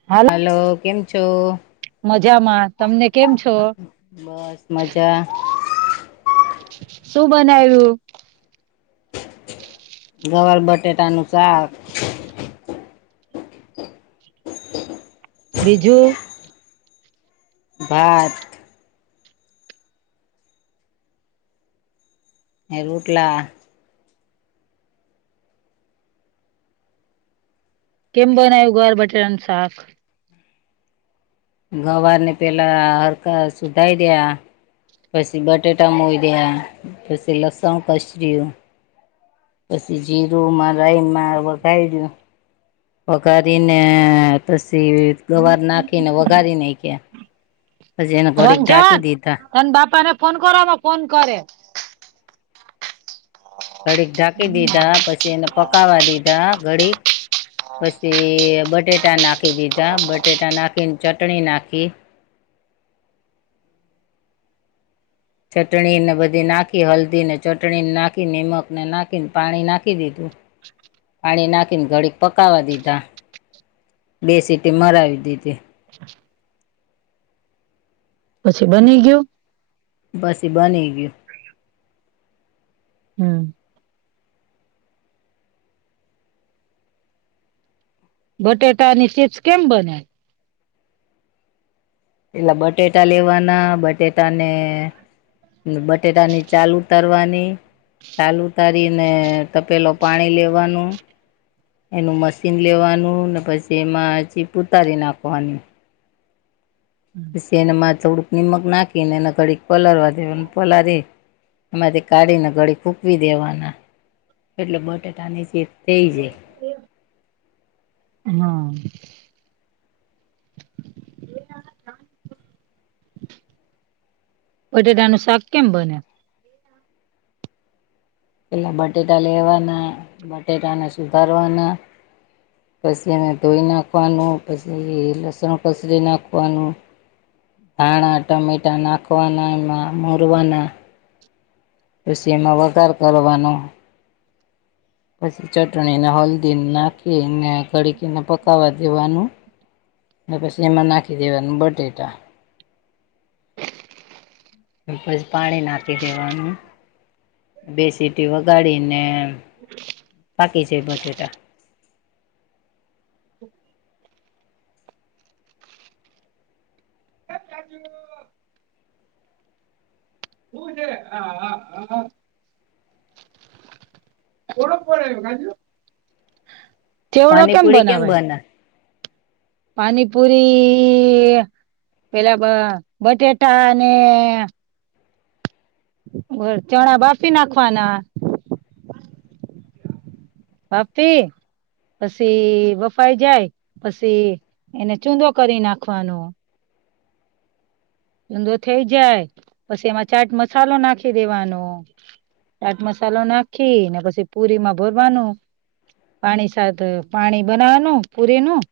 હાલ. હલો કેમ છો. મજામાં તમને કેમ છો. બસ મજા શું બનાવ્યું. ગવાર બટેટા નુ શાક. બીજું. ભાત. હે રોટલા. કેમ બનાયુ ગવાર બટેટાનું શાક. ગવાર ને પેલા હરકા સુધાઈ દેવા. પછી બટેટા મોઈર્યા પછી લસણ કચર્યું. પછી જીરુંમાં રઈમાં વગાઈ દું વઘારી ને પછી ગવાર નાખીને વઘારીનેખ્યા. પજી એન ગોડીગ ઢાકી દીધા. એને બાપા ને ફોન કરવામાં ફોન કરે. ઘડીક ઢાંકી દીધા પછી એને પકાવવા દીધા ઘડીક પછી બટેટા નાખી દીધા બટેટા નાખીને ચટણી નાખી. ચટણી ને બધી નાખી હલ્દી ને ચટણીને નાખી નીમકને નાખીને પાણી નાખી દીધું. પાણી નાખીને ઘડી પકવા દીધા બે સીટી મરાવી દીધી. પછી બની ગયું. પસે બની ગયું. હા. બટેાટા અને ચીપ્સ કેમ બને. એટલા બટેટા લેવાના બટેટા ને ને બટેટાની ચાલ ઉતરવાની, ચાલ ઉતારીને તપેલો પાણી લેવાનું. એનું મશીન લેવાનું ને પછી એમાં ચિપ ઉતારી નાખવાની. પછી એને મા થોડુંક નીમક નાખીને એને કડીક પલળવા દેવા પલળી. એમાંથી કાઢીને ઘડી ફૂકવી દેવાના એટલે બટેાટા નીચે થઇ જાય. હા. [unintelligible] બટેટા નું શાક કેમ બને. પેલા બટેટા લેવાના બટેટાને સુધારવાના. પસી એને ધોઈ નાખવાનું, પસી લસણ કસરી નાખવાનું. ધાણા ટમેટા નાખવાના એમાં, મોરવાના પસી એમાં વગાર કરવાનો. પછી ચટણીને હળદી નાખીને ઘડીકીને પકવા દેવાનું. ને પછી એમાં નાખી દેવાનું બટેટા. અન પછી પાણી નાખી દેવાનું. બે સીટી વગાડીને, પાકીછે બટેટા. [unintelligible] [unintelligible] [unintelligible] ચેવડો કેમ પાણીપુરી બનાવાય? બને પાનીપુરી ય, પેલા બટેાટા અને ઓર ચણા બાફી નાખવાના. બાફી પસી વફાઈ જાય, પસી એને ચૂંદો કરી નાખવાનો. છુંદો થઇ જાય, પછી એમાં ચાટ મસાલો નાખી દેવાનો. ચાટ મસાલો નાખી, ને પછી પુરી માં ભરવાનું. પાણી સાથ પાણી બનાવાનું પુરીનું.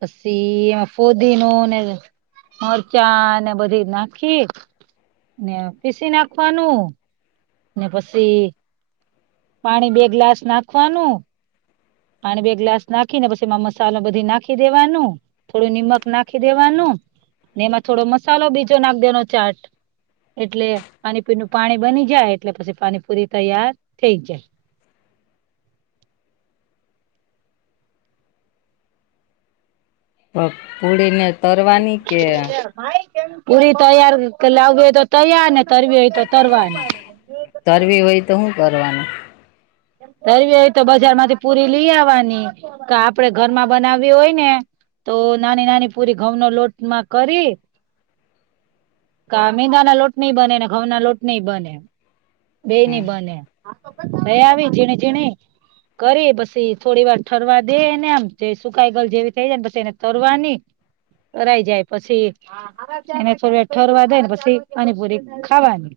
પસી, એમાં ફોદીનો ને મરચાંને બધી નાખી ને પીસી નાખવાનું. ને પસી પાણી બે ગ્લાસ નાખવાનું. પાણી બે ગ્લાસ નાખી ને પસી માં મસાલો બધી નાખી દેવાનું. થોડું નિમક નાખી દેવાનું, ને એમાં થોડો મસાલો બીજો નાખ દેનો ચાટ. એટલે પાણીપુ નું પાણી બની જાય, એટલે પછી પાણીપુરી તૈયાર થઈ જાય. પ પૂડીને તરવાની કે પૂરી તૈયાર કે લાવવી હોતો તૈયારને તરવી હોય તો તરવાની [inaudible] તરવી હોય તો હું કરવાનું? તરવી હોય તો બજાર માંથી પૂરી લઈ આવવાની, કે આપડણે ઘરમાં બનાવવી હોય ને તો નાની નાની પૂરી ઘઉ નો લોટ માં કરી કા મેંદા ના લોટ ની બને, ને ઘઉ ના લોટ ની બને. હમ બેની બને, લઈ આવી ઝીણી ઝીણી કરી પછી થોડી વાર ઠરવા દે એને આમ, જે સુકાઈ ગલ જેવી થઈ જાય ને પછી એને તરવાની તરાય જાય પછી એને થોડી વા ઠરવા દે ને પસી પાનીપુરી ખાવાની.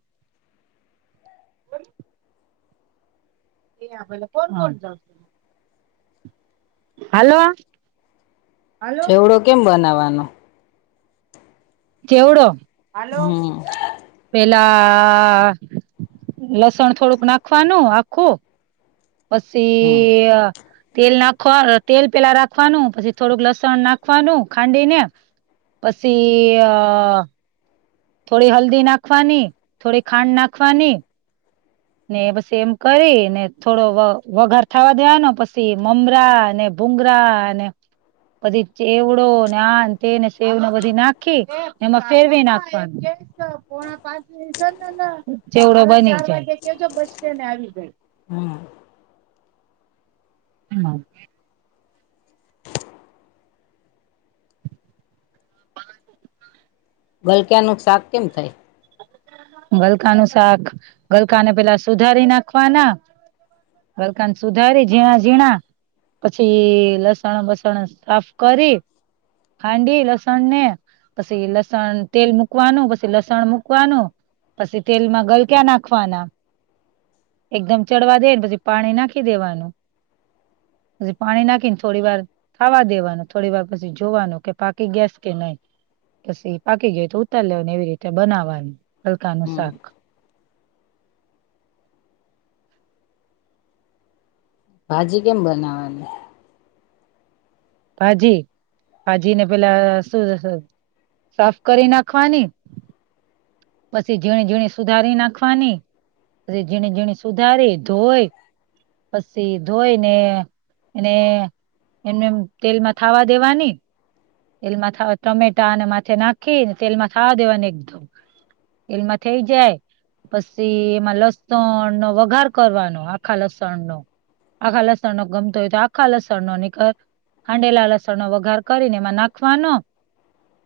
હા, હેલો છેવડો કેમ બનાવવાનો? ચેવડો? હમ પેલા લસણ થોડુંક નાખવાનું આખું. હમ પસી અ તેલ નાખવા તેલ પેલા રાખવાનું, પછી થોડુંક લસણ નાખવાનું ખાંડીને. પછી અ થોડી હલ્દી નાખવાની થોડી ખાંડ નાખવાની. ને પછી એમ કરી ને થોડો વઘાર થવા દેવાનો પછી મમરા ને. બુંંગરા અને પચી ચેવડો ને આ તેને સેવને બધી નાખી એમાં ફેરવી નાખવાનું ચેવડો બની જાય. હમ્મ [unintelligible] [unintelligible] બલક્યા ન શાક કેમ થાય? ગલકા નું શાક ગલકા ને પેલા સુધારી નાખવાના. વરકાન સુધારે ઝીણા ઝીણા. પછી લસણ બસણ સાફ કરી. ખાંડી લસણ ને, પછી લસણ તેલ મુકવાનું પછી લસણ મક મૂકવાનું, પછી તેલમાં ગલક્યા નાખવાના. એકદમ ચડવા દે ને પછી પાણી નાખી દેવાનું. હછી પાણી નાખી થોડી વાર ખાવા દેવાનું થોડી વાર પછી જોવાનું કે પાકી ગેસ કે નહી. પછી પાકી ગયો તો ઉતારી લેને એવી રીતે બનાવવાનું હલકાનું હમ શાક. ભાજી કેમ બનાવાની. ભાજી ભાજી ને પેલા શુંશે સાફ કરી નાખવાની. પછી ઝીણી ઝીણી સુધારી નાખવાની. જેણે જેણે સુધારે ધોય. પછી ધોઈ ને એને એમને એમ તેલ માં થાવા દેવાની. તેલમાં થાવા ટમેટા અને માથે નાખીને તેલમાં થાવા દેવાને એકદો. એલમાં થઇ જાય. પછી એમાં લસણનો વઘાર કરવાનો આખા લસણ નો. આ ખાાલસણ નો ગમતો તો આ ખાલસર નો ર ખાંડેલા લસણનો વઘાર કરીને એમાં નાખવાનો.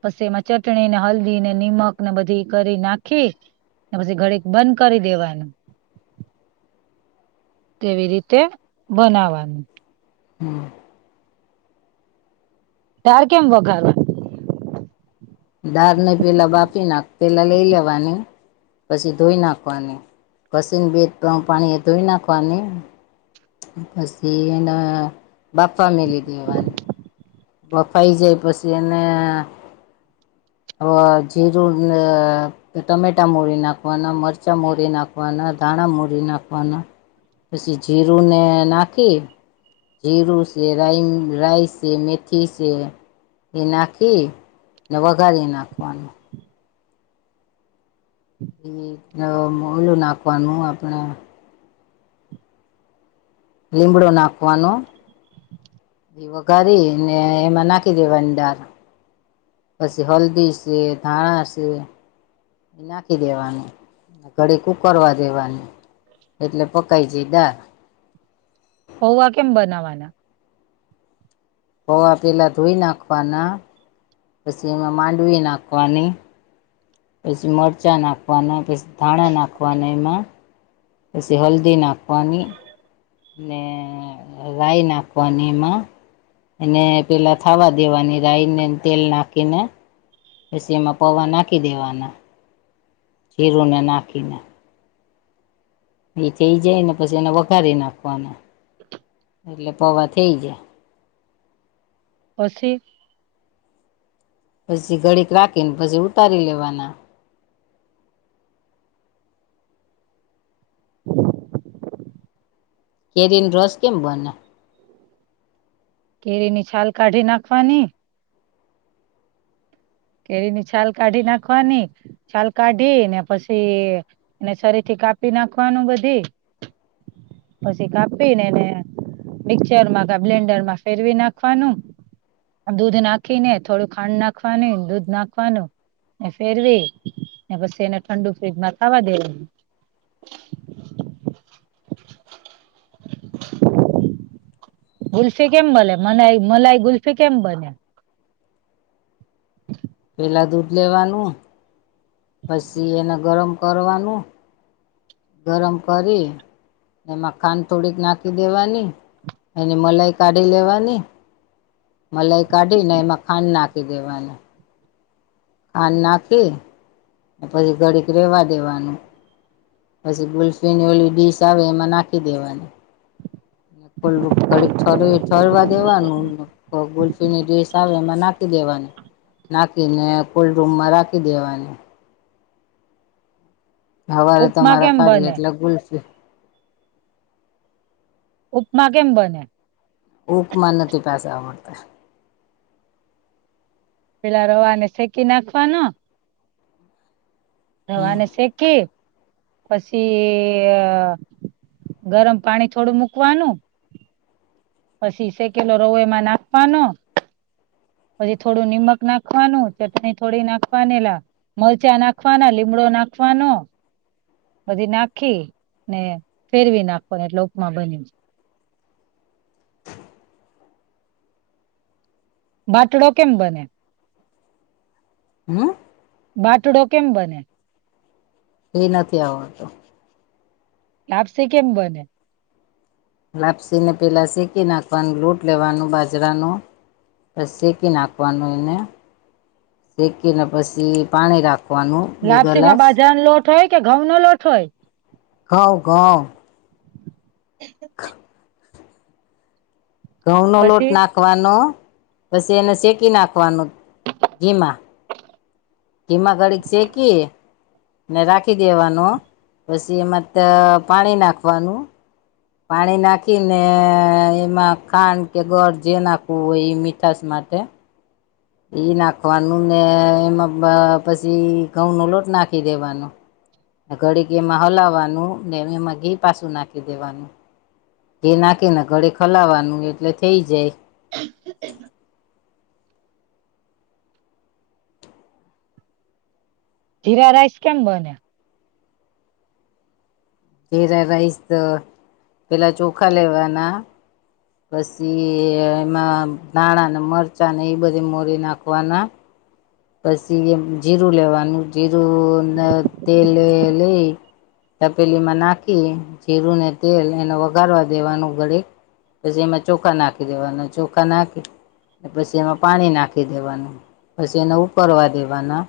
પછી એમાં ચટણી ને હલ્દી ને નિમક ને બધી કરી નાખી. પછી ઘરે બંધ કરી દેવાયને. હ [inaudible] કેવી રીતે બનાવાનું. હમ. તાર કેમ વઘારવાનું? દાળ નહી પેલા બાફી નાખ પેલા લઈ લેવાની. પછી ધોઈ નાખવાની, પસીને બે ત્રણ પાણી એ ધોઈ નાખવાની. પછી એના બાપા મે લ દેવાની. બફાઈ જાય પછી એને અ જઝીડુંને તો ટમેટા મરી નાખવાના મરચાં મરી નાખવાના ધાણા મરી નાખવાના. પછી જીરુંને નાખી. જઝીરું સ રાઈ રાઈસે મે થી છે, એ નાખી ને વઘારી નાખવાનું. ઓલું નાખવાનું આપણા લીમડો નાખવાનો. વિવો કરી ને એમાં નાખી દેવાંડર. પછી હલ્દી છે ધાણા છે. એ નાખી દેવાનું ઘડી ઉકરવા દેવાનું. એટલે પકાઈ જઈ દા પૌવા કેમ બનાવવાના? પૌવા પેલાં ધોઈ નાખવાના. પછી એમાં માંડવી નાખવાની. પછી મરચાં નાખવાના પછી ધાણા નાખવાના એમાં. જી હલ્દી નાખ પાણી. અનેને રાાય નાખમાં. એને પેલા થાવા દેવાની રાયને તેલ નાખીને. પછી એમાં પવા નાખી દેવાના. ચીરું ને નાખિને એ થઇ જાય ને પછી એને વઘારી નાખવાના. એટલે પવા થઈ જાય. પછી પછી ગડીક રાખીને પછી ઉતારી લેવાના. કેરીન રસ કેમ બને? કેરી ની છાલ કાઢી નાખવાની કેરીની છાલ કાઢી નાખવાની છાલ કાઢી ને પછી એને શરીથી કાપી નાખવાનું બધી પછી કાપીને એને મિક્ચર માં ક બ્લેન્ડરમાં ફેરવી નાખવાનું દૂધ નાખી ને થોડું ખાંડ નાખવાની દૂધ નાખવાનું ને ફેરવી પછી એને ઠંડુ ફ્રીજમાં ખાવા દેવાનું. ગુલ્ફી કેમ બને મનાઈ મલાઈ ગુલ્ફી કેમ બને? પેલા દૂધ લેવાનું પછી એને ગરમ કરવાનું ગરમ કરી ને એમાં ખાંડ થોડીક નાખી દેવાની એની મલાઈ કાઢી લેવાની મલાઈ કાઢીને એમાં ખાન નાખી દવાનું ખાન નાખી ને પહિ ઘડીક રેવા દેવાનું. પછી ગુલ્ફીન ઓલી ડીશ આવે એમાં નાખી દેવાની. લ ઘડીક ઠરવી ઠરવા દેવાનું કો ગુલ્ફીની ડિસ આવે એમાં નાખી દેવાની નાખીને કોલ્ રૂમમાં રાખી દેવાની હવારે ઉપમા તમારા કેમ કાઢલે બને એટલે ગુલ્ફ ઉપમા કેમ બને? ઉપમા નથી પાસા આવડતા. પેલા રવાને શેકી નાખવાનો. રવા હમ ને શેકી પછી અહ ગરમ પાણી થોડું મૂકવાનું પછી શેકેલો રવો એમાં નાખવાનો પછી થોડું નિમક નાખવાનું ચટણી થોડી નાખવાની લા મરચાં નાખવાના લીમડો નાખવાનો બધી નાખી ને ફેરવી નાખોને એટલે ઉપમા બની બાટડો કેમ બને? હમ્મ. બાટડો કેમ બને? એ નથી આવડતો. લાપશી કેમ બને? લાપસી ને પેલા શેકી નાખવાનું લોટ લેવાનું બાજરાનું પ શેકી નાખવાનું એને. શેકીને પછી પાણી રાખ લાપસી માં બાજાર નો લોટ હોય કે ઘઉં નો લોટ હોય ગઉં ગં એક હ ઘઉંનો લોટ પછી નાખવાનો પછી એને શેકી નાખવાનો ઘીમાં. ઘીમા ઘડીક શેકી ને રાખી દેવાનો પછી એમાં ત પાણી નાખવાનું પાણી નાખીને એમાં ખાંડ કે ગળ જે નાખવું હોય એ મીઠાશ માટે ઈ નાખવાનું ને એમાં પ-પછી ઘઉં નો લોટ નાખી દેવાનો. અહ ઘડી ઘી એમાં હલાવવાનું ને એ એમાં ઘી પાછું નાખી દેવાનું. જે નાખે ને ઘળે ખલાવાનું એટલે થઈ જાય એ જ જીરા રાઈસ કેમ બને્યા જેેરા રાઈસ પેલા ચોખા લેવાના પછી એમાં ધાણા મરચાં ને એ બધે મોરી નાખવાના પછી એમ જીરું લેવાનું જીરુંને તેલ લઈ તપેલીમાં નાખી જીરું ને તેલ એને વઘારવા દેવાનું [inaudible] પછી એમાં ચોખા નાખી દેવાના ચોખા નાખી પછી એમાં પાણી નાખી દેવાનું પછી એને ઉરવા દેવાના